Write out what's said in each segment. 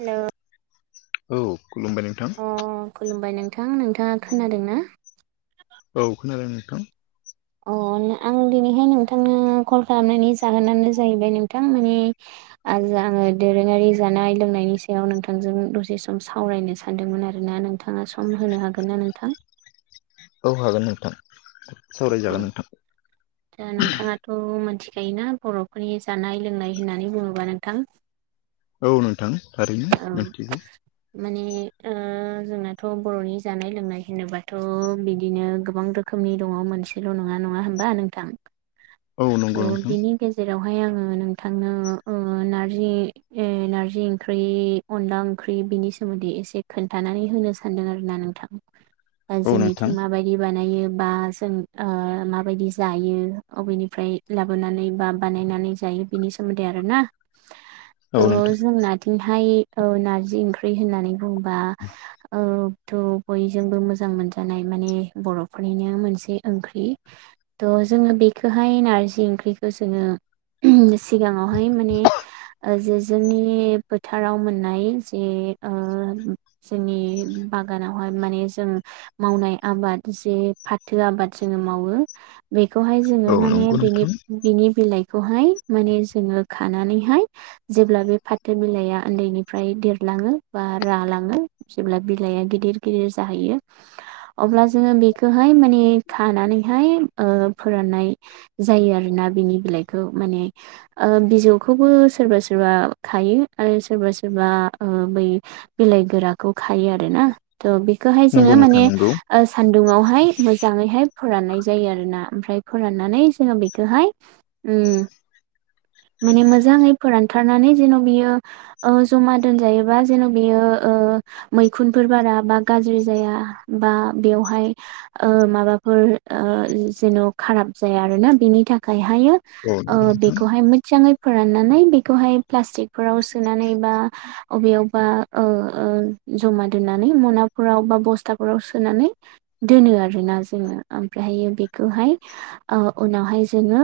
Hello औ खुलुमबाय नोंथां। अ खुलुमबाय नोंथां नोंथाङा खोनादों ना? औ खोनादों नोंथां। अ ' आं दिनैहाय नोंथांनो कल खालामनायनि जाहोनानो जाहैबाय नोंथां माने आङो दोरोङारि जानाय लोंनायनि सायाव नोंथांजों दसे सम सावरायनो सानदोंमोन आरो ना नों नोंथाङा सम होनो हागोन ना नोंथां। औ हागोन नोंथां औ सावरायजागोन नोंथां। दा नोंथाङाथ' मोनथिखायोना बर'फोरनि जानाय लोंनाय होननानै बुङोब्ला नोंथां। औ नोंथां थारैनो औ मिथिगौ। माने ओ जोंनाथ' बर'नि जानाय लोंनाय होनोबाथ' बिदिनो गोबां रोखोम रोखोमनि दङ मोनसेल' नङा नङा होमबा नोंथां औ नंगौ थ' नोंथां बिनि गेजेरावहाय आङो नोंथांनो नारजि ओ नारजि ओंख्रि। अनला ओंख्रि बिनि सोमोन्दै एसे खोन्थानानै होनो सानदों आरो ना नोंथां। औ नोंथां जोंनिथिं माबायदि बानायो बा जों माबायदि जायो अबेनि ओमफ्राय लाबोनानै बा बानायनानै जायो बिनि सोमोन्दै आरोना। औ नोंथां थ' जोंनाथिंहाय नारजि ओंख्रि होननानै बुंङोबा थ' बयजोंबो मोजां मोनजानाय माने बर'फोरनिनो मोनसे ओंख्रि। थ' जोङो बेखो फाय नारजि ओंख्रिखौ जोङो सिगाङावहाय माने जेज जोंनि फोथाराव मोननाय जे ओ जोंनि बागानावहाय माने जों मावनाय आबाद जे फाथो आबाद जोङो मावो बेखौहाय औ जोङो मा नंगौ नोंथां बिनि बिलाइखौहाय माने जोङो खानानैहाय जेब्ला बे फाथो बिलाइया उन्दैनिफ्राय देरलाङो बा रालाङो जेब्ला बिलाइआ गिदिर गिदिर जाहैयो अब्ला जोङो बेखौहाय माने खानानैहाय फोराननाय जायो आरोना बिनि बिलाइखौ माने बिजौखौबो सोरबा सोरबा खायो आरो सोरबा सोरबा ओक्षबै बिलाइ गोराखौ खायो आरो ना थ' बेखौहाय नंगौ जोङो नोंथां माने नंगौ सान्दुुंङावहाय मोजाङैहाय फाननाय जायो आरो ना ओमफ्राय फोरान नानै जोङो बेखौहाय उम माने मोजाङै फोरानथारनानै जेन' बियो ओ जमा दोनजायोबा जेन' बेयो ओ मैखुनफोर बारा बा गाज्रि जाया बा बेवहाय माबाफोर जेन' खाराब जाया आरोना बेनि थाखायहायो औ नंगौ नोंथां बेखौहाय मोजाङै फोराननानै बेखौहाय प्लास्टिकफोराव सोनानै बा अबेयावबा ओ ओ जमा दोननानै मनाफोराव बा बस्थाफोराव सोनानै दोनो आरोना जोङो ओमफ्रायहायो बेखौहाय उनावहाय जोङो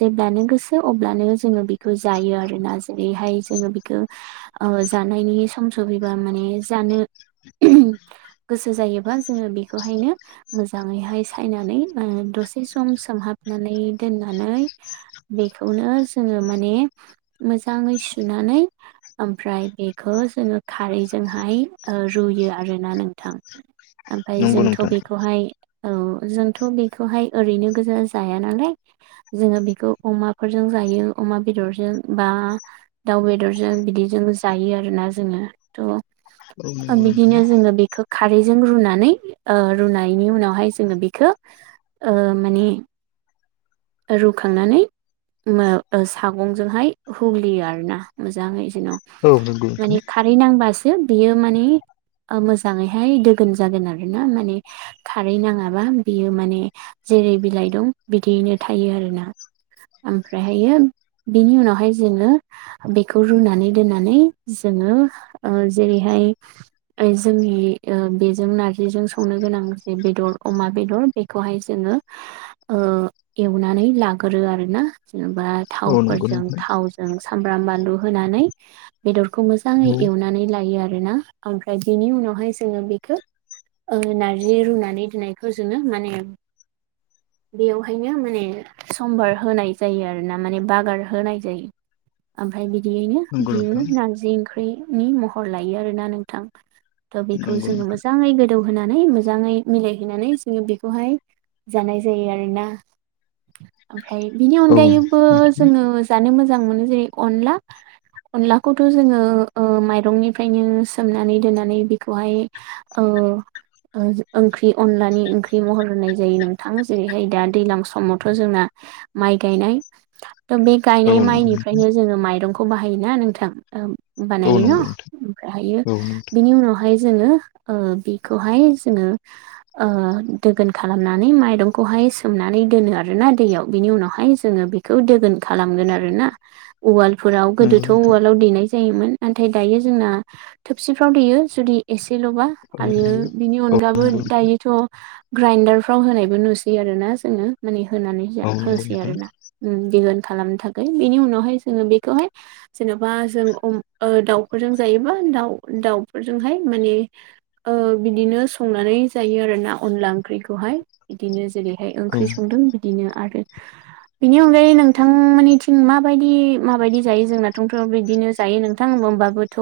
जेब्लानो गोसो अब्लानो जोङो बेखौ जायो आरोना जेरैहाय जोङो बिखौ ओ जानायनि सम सफैबा माने जानो [unintelligible] गोसो जायोबा जोङो बेखौहायनो मोजाङैहाय सायनानै दसे स सम सोमहाबनानै दोननानै बेखौनो जोङो माने मोजाङै सुनानै ओमफ्राय बेखौ जोङो खारैजोंहाय रुयो ओ आरोना नोंथां। ओमफ्राय नंगौ जोंथ' नोंथां बेखौहाय औ जोंथ' बेखौहाय ओरैनो गोजा जाया नालाय। जोङो बेखौ अमाफोरजों जायो अमा बेदरजों बा दाउ बेदरजों बिदिजों जायो आरोना जोङो औ थ' नंगौ बिदिनो नोंथां जोङो बेखौ खारैजों रुनानै ओ रुनायनि उनावहाय जोङो बेखौ माने रुखांनानै सागंजोंहाय हुग्लियो आरो ना मोजाङै जेन' औ नंगौ नोंथां माने खारै नांबासो बेयो माने मोजाङैहाय दोगोन जागोन आरो ना माने खारै नाङाबा बियो माने जेरै बिलाइ दं बिदियैनो थायो आरोना। ओमफ्रायहायो बिनि उनावहाय जोङो बेखौ रुनानै दोननानै जोङो ओ जेरैहाय जोंनि ओ बेजों नारजिजों संनो गोनां जे बेदर अमा बेदर बेखौहाय जोङो ओ एवनानै लागोरो आरो ना जेनेबा औ नंगौ थावफोरजों नोंथां थाव जों सामब्राम बानलु होनानै बेदरखौ मोजाङै औ एवनानै लायो आरोना। ओमफ्राय बिनि उनावहाय जोङो बेखो ओ नारजि रुनानै दोननायखौ जोङो माने बेयावा ओंखायनो माने सम्बार होनाय जायो आरो ना माने बागोर होनाय जायो। ओमफ्राय बिदियैनो नंगौ बियो नोंथां नारजि ओंख्रिनि महर लायो आरोना नोंथां। था बेखौ नंगौ जोङो नोंथां मोजाङै गोदौ होनानै मोजाङै मिलायहोनानै जोङो बेखौहाय जानाय जायो आरोना। ओमफ्राय बिनि औ अनगायैबो नोंथां जोङो जानो मोजां मोनो जेरै अनला अनलाखौथ' ओ जोङो माइरंनिफ्रायनो सोमनानै दोननानै बेखौहाय ओ ओंख्रि अनलानि ओंख्रि महर होनाय जायो नोंथां जेरैहाय दा दैज्लां समावथ' जोंना माइ गायनाय था ता बे औ गायनाय नंगौ नोंथां माइनिफ्रायनो जोङो माइरंखौ बाहायोना नोंथां। औ बानायो ना नंगौ नोंथां ओमफ्रायहायो औ नोंथां बिनि उनाव हाय जोङो बेखौहाय जोङो ओ दोगोन खालामनानै माइरंखौहाय सोमनानै दोनो आरोना दैयाव बिनि उनावहाय जोङो बेखौ दोगोन खालामगोन आरोना। उवालफोराव नंगौ गोदोथ' नोंथां उवालाव देनायस जायोमोन नाथाय दायो जोंना थोबसिफ्राव देयो जुदि एसेल'बा औ नंगौ बेनि औ नंगौ अनगाथ' नोंथां दायोथ' ग्राइडारफ्राव होनायबो नुसै आरो ना जोङो। माने होनानै औ नंगौ होसै नोंथां आरो ना बिहोन खालामनो थाखाय बेनि उनावहाय जोङो बेखौहाय जेन'बा जों दाउफोरजों जायोबा दाउ दाउफोरजोंहाय माने ओ बिदिनो संनानै जायो आरो ना अनला ओंख्रिखौहाय बिदिनो जेरैहाय औ ओंख्रि संदों बिदिनो आरो बिनि अनगायै नोंथां माननिथिं माबायदि माबायदि जायो जोंनाथं थ' बिदिनो जायो नोंथां होमबाबोथ'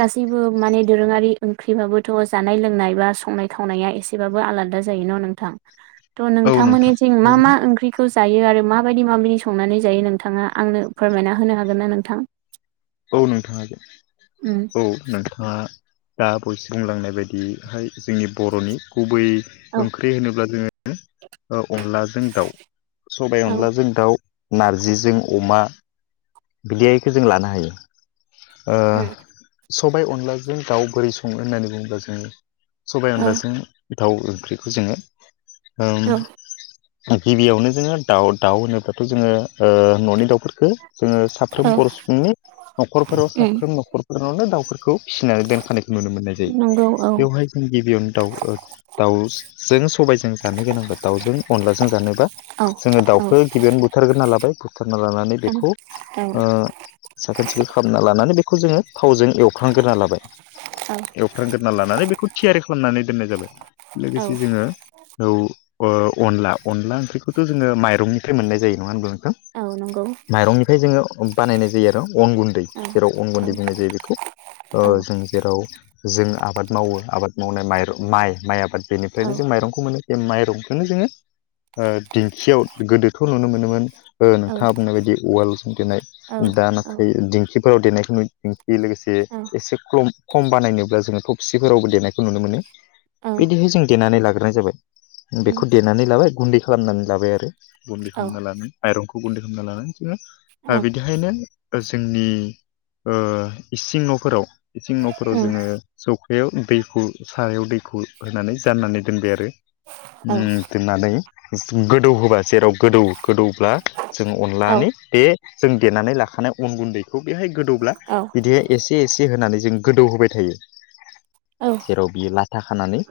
गासैबो माने दोरोङारि ओंख्रिबाबोथ' जानाय लोंनाय बा संनाय खावनाया एसे एसेब्लाबो आलादा जायो ना नोंथां थ' औ नोंथां नोंथांमोननिथिं मा मा ओंख्रि ओंख्रिखौ जायो आरो माबायदि माबायदि संनानै जायो नोंथाङा आंनो फोरमायना होनो हागोन ना नोंथां? औ नोंथां औ उम जादों। ओ दा बयस बुंलांनाय बायदियैहाय जोंनि बर'नि गुबै औ ओंख्रि होनोब्ला जोङो अनलाजों दाउ सबाय औ अनलाजों दाउ नारजिजों अमा बिदियखौ जों लानो हायो। ओ उम सबाय अनलाजों दाउ बोरै सङो होननानै बुङोब्ला जोङो सबायाइ औ अनलाजों दाव ओंख्रिखौ जोङो औ उम गिबियावनो जोङो दाउ दाउ होनोब्लाथ' जोङो ओ न'नि दाउफोर जोङो साफ्रोम औ बर' सुबुंनि न'खरफोराव उम साफ्रोम न'खरफोरावनो दाावफोरखौ फिसिनानै दोनखानायखौ नुनो मोननाय जायो। नंगौ औ बेवहाय जों गिबियावनो दाउफोरा दाउजों सबायजों जानो गोनांबा दाउजों अनलाजों जानोबा औ जोङो औ दाउखौ गिबियावनो बुथारग्रोना लाबाय बुथारना लानानै औ बेखौ ओ साखोन सिखोन खालामना लानानै बेखौ जोङो थावजों एवख्रांग्रोना लाबाय। औ। एवथ्रांग्रोना लानानै बेखौ थियारि खालामनानै दोननाय जाबाय औ लोगोसे जोङो औ अनला अनला ओंख्रिखौथ' जोङो माइरंनिफ्राय मोननाय जायो नङा होनब्ला नोंथां। औ नंगौ माइरंनिफ्राय जोङो बानायनाय जायो आरो अन गुन्दै औ जेराव अन औ गुन्दै बुंनाय जायो बेखौ ओ औ जों जेराव जों आबाद मावो आबाद मावनाय माइरं माइ माइ आबाद औ बेनिफ्रायनो जों माइरंखौ मोनो। बे माइरंखौनो जोङो ओ दिन्खियाव गोदोथ' नुनो मोनोमोन औ नोंथाङा बुंनाय बायदि वालजों औ देनाय दा नाथाय दिंखिफोराव देनायखौ नुयो दिंखि लोगोसे औ एसे खम खम बानायनोब्ला जोङो थफसिफोरावबो देनायखौ नुनो मोनो। औ बिदिहाय जों देनानै लाग्रोनाय जाबाय उम बेखौ देनानै लाबाय गुन्दै खालामनानै लाबाय आरो। गुन्दै औ खालामना लानाय आइरनखौ गुन्दै खालामना लानानै जोङो बिदिहायनो जोंनि ओ इसिं न'फोराव इसिं न'फोराव उम जोङो सौखायाव दैखौ साहायाव दैखौ होनानै जाननानै दोनबाय आरो उम। औ दोननानै गोदौ होबा जेराव गोदौ गोदौब्ला जों अनलानि बे जों देनानै लाखानाय अन गुन्दैखौ बेहाय गोदौब्ला औ बिदिहाय एसे एसे होनानै जों गोदौ होबाय थायो। औ जेराव बियो लाथा खानानै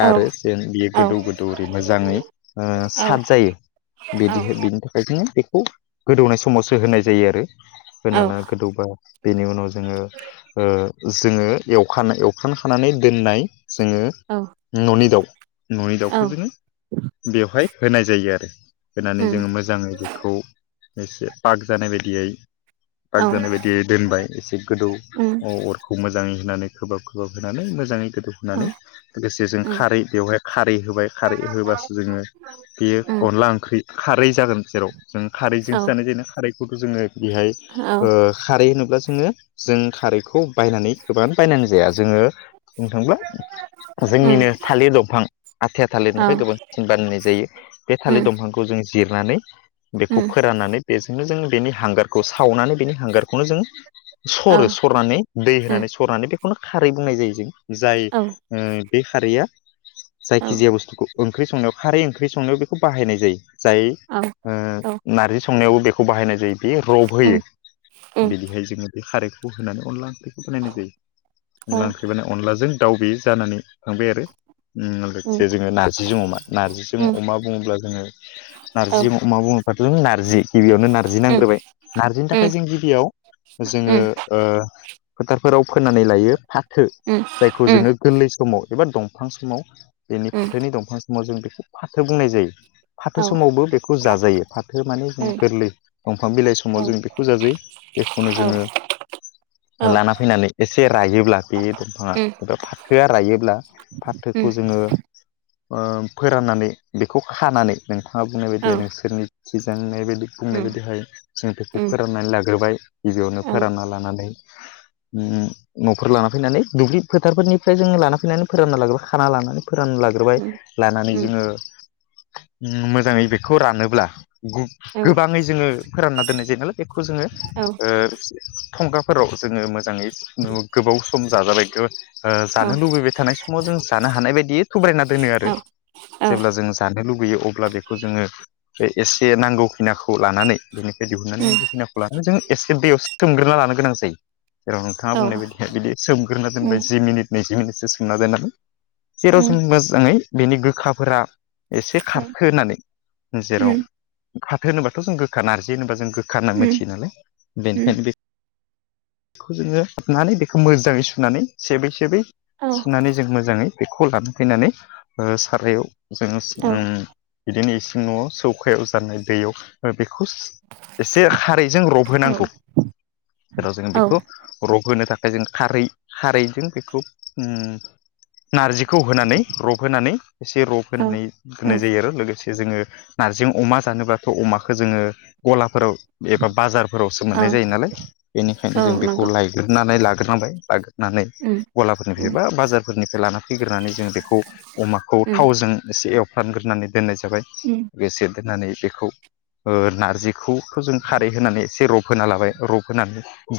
औ आरो उम जेन बियो औ गोदौ गोदौ ओरै मोजाङै साद जायो। बिदिहाय बिनि थाखाय जोङो बेखौ गोदौनाय समावसो होनाय जायो आरो। होनाला गोदौबा बेनि उनाव जोङो ओ जोङो एवखानाय एवखांखानानै दोननाय जोङो उम न'नि दाउ न'नि दाउखौ जोङो बेवहाय होनाय जायो आरो होनानै जोङो मोजाङै बेखौ एसे पाग जानाय बायदियै औ पाग जानाय बायदि दोनबाय एसे गोदौ उम अ अरखौ मोजाङै होनानै खोबहाब खोबहाब होनानै मोजाङै औ गोदौहोनानै लोगोसे औ जों उम खारै बेवहाय खारै होबाय खारै होबासो जोङो बेयो अनला ओंख्रि खारै जागोन जेराव जों औ उम औ खारैजोंसो उम जानाय जायो न खारैखौथ' जोङो बेहाय औ उम औ उम औ उम खारै होनोब्ला जोङो जों खारैखौ बायनानै गोबां बायनांगौ जाया जोङो बुंनो थांब्ला उम जोंनिनो थालिर दंफां आथिया थालिरनिफ्राय गोबांसिन बानायनाय जायो। बे थालिर दंफांखौ जों जिरनानै बेखौ फोराननानै बेजोंनो जों बेनि हांगार खौ सावनानै बेनि हांगारखौनो जों सरो सरनानै दै होनानै सरनानै बेखौनो खारै बुंनाय जायो जों जाय बे खारैया जायखिजाया बुस्थुखौ ओंख्रि संनायाव खारै ओंख्रि संनायाव बेखौ बाहायनाय जायो जाय ओ नारजि संनायावबो बेखौ बाहायनाय जायो बे रबहोयो। बिदिहाय जोङो बे खारैखौ होनानै अनला ओंख्रिखौ बानायनाय जायो। अनला ओंख्रिबानानो अनलाजों दाउ बे जानानै थांबाय आरो। लोगोसे जोङो नारजिजों अमा। नार्जिजों अमा बुङोब्ला जोङो नारजि अमा बुङोबाथ' नारजि गिबियावनो नारजि नांग्रोबाय। नारजिनि थाखाय जों गिबियाव जोङो ओ फोथारफोराव फोनानै लायो फाथो जायखौ जोङो गोरलै समाव एबा दंफां समाव बेनि फाथोनि दंफां समाव जों बेखौ फाथो बुंनाय जायो। फाथो औ समावबो बेखौ जाजायो फाथो माने जों गोरलै दंफां बिलाइ सम उम औ समाव जों बेखौ जाजायो एखौनो औ जोङो लाना फैनानै एसे रायोब्ला बे दंफाङा उम एबा फाथोआ रायोब्ला उम फाथोखौ जोङो फोराननानै बेखौ खानानै नोंथाङा बुंनाय बायदि औ नोंसोरनि सिजांनाय बायदि बुंनाय उम बायदिहाय जों बेखौ उम फोराननानै लाग्रोबाय गिबियावनो औ फोरानना लानानै न'खरफोर लाना फैनानै दुब्लि फोथारफोरनिफ्राय जोङो लाना फैनानै फोरानना लाग्रोबाय खाना लानानै फोरानना लाग्रोबाय। उम लानानै उम जोङो मोजाङै बेखौ रानोब्ला गु औ गोबाङै जोङो फोरानना दोननाय जायो नालाय बेखौ जोङो औ ओ थंगाफोराव जोङो मोजाङै नो गोबाव सम जाजालायगोन। औ जानो लुबैबाय थानाय समाव जों जानो हानाय बायदियै थुब्रायना दोनो आरो। औ औ जेब्ला जों जानो लुुबैयो अब्ला बेखौ जोङो बे एसे नांगौ खिनाखौ लानानै बेनिखाय दिहुननानै उम नांगौ खिनाखौ लानानै जों एसे दैयाव सोमग्रोना लानो गोनां जायो। जेराव नोंथाङा औ बुंनाय बायदिया बिदि सोमग्रोना उम दोनबाय जि मिनिट नैजि मिनिटसो सोमना दोननानै जेराव उम जों मोजाङै बेनि गोखाफोरा एसे खारखो होननानै उम जेराव फाथो होनोबाथ' जों गो गोखा नारजि होनोबा जों गोखा होनना उम मिथियो नालाय उम बेनिखायनो बे बेखौ जोङो हाबनानै बेखौ मोजाङै सुनानै सेबै सेबै औ सुनानै जों मोजाङै बेखौ लान फैनानै सारायाव जोङो ओ औ बिदिनो इसिं न'आव सौखायाव जाननाय दैयाव बे एसे खारैजों औ रबहोनांगौ जेराव जोङो औ बेखौ रब होनो थाखाय जों खारै खारैजों बेखौ ओ नारजिखौ होनानै रब होनानै एसे रब उम होनानै होननाय जायो आरो लोगोसे जोङो नारजि अमा जानोब्लाथ' अमाखौ जोङो गलाफोराव एबा बाजारफोरावसो औ मोननाय जायो नालाय औ बेनिखायनो जों बेखौ नंगौ लायो लिरनानै लाग्रोनांबाय ला नानै उम उम गलाफोरनिफ्राय उम बा बाजारफोरनिफ्राय लाना फैग्रानै जों बेखौ अमाखौ उम थावजों एसे एवफ्रानग्रोनानै दोननाय जाबाय ओ। लोगोसे दोननानै बेखौ नारजिखौखौ जों खारै होनानै एसे रब होना लाबाय रब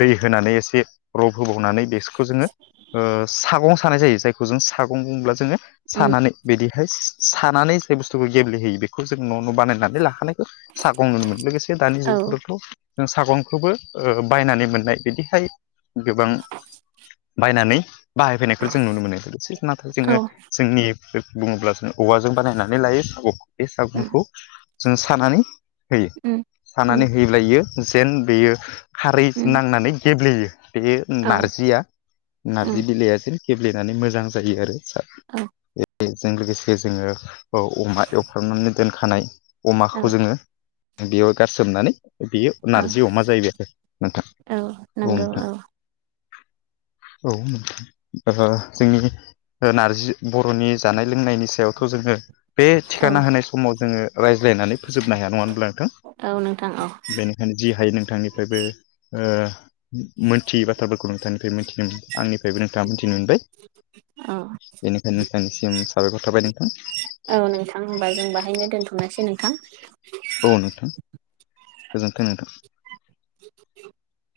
दै होनानै एसे रब होबावनानै बिसिखौ जोङो ओ साग्लोबसार सानाय जायो जायखौ जों सागं बब्ला जोङो सानानै बिदि बेहाय सानानै जाय बुस्थुखौ गेब्लेहोयो बेखौ जों न' न' बानायनानै लाखानायखौ सागं नोमोन लोगोसे दानि औ उम जुगफोरावथ' जों सागंखौबो बायनानै मोननाय बिदिहाय गोबां बायनानै बाहायफैनायखौ जों नुनो मोनो नाथाय जोङो जोंनि बुङोब्ला जों औवाजों बानायनानै लायो सागं बे उम सागंखौ। जों सानानै होयो उम सानानै होयोब्ला इयो जेन बेयो खारै उम नांनानै गेब्लेयो बे औ नारजिया उम नारजि बिलाइया जेन गेब्लेनानै मोजां जायो आरो सार औ बेजों लोगोसे जोङो औ अमा एवफ्रनानै दोनखानाय औ अमाखौ जोङो बेयाव गारसोमनानै बेयो नारजि अमा जाहैबाय आरो नोंथां औ नोंथां। [inaudible] औ ओं जोंनि ओं नारजि बर'नि जानाय लोंनायनि सायावथ' जोङो बे औ थिखाना होनाय समाव जोङो रायज्लायनानै फोजोबनो हाया नङा होनब्ला नोंथां? औ नोंथां औ बेनिखायनो जि हायो नोंथांनिफ्रायबो ओं मोनथियै बाथ्राफोरखौ नोंथांनिफ्राय मोनथिनो आंनिफ्रायबो नोंथाङा मोनथिनो मोनबाय। अ। बेनिखायनो नोंथांनिसिम साबायखर थाबाय नोंथां। औ नोंथां होनबा जों बाहायनो दोनथ'नोसै नोंथां। औ नोंथां गोजोन्थों नोंथां। [inaudible]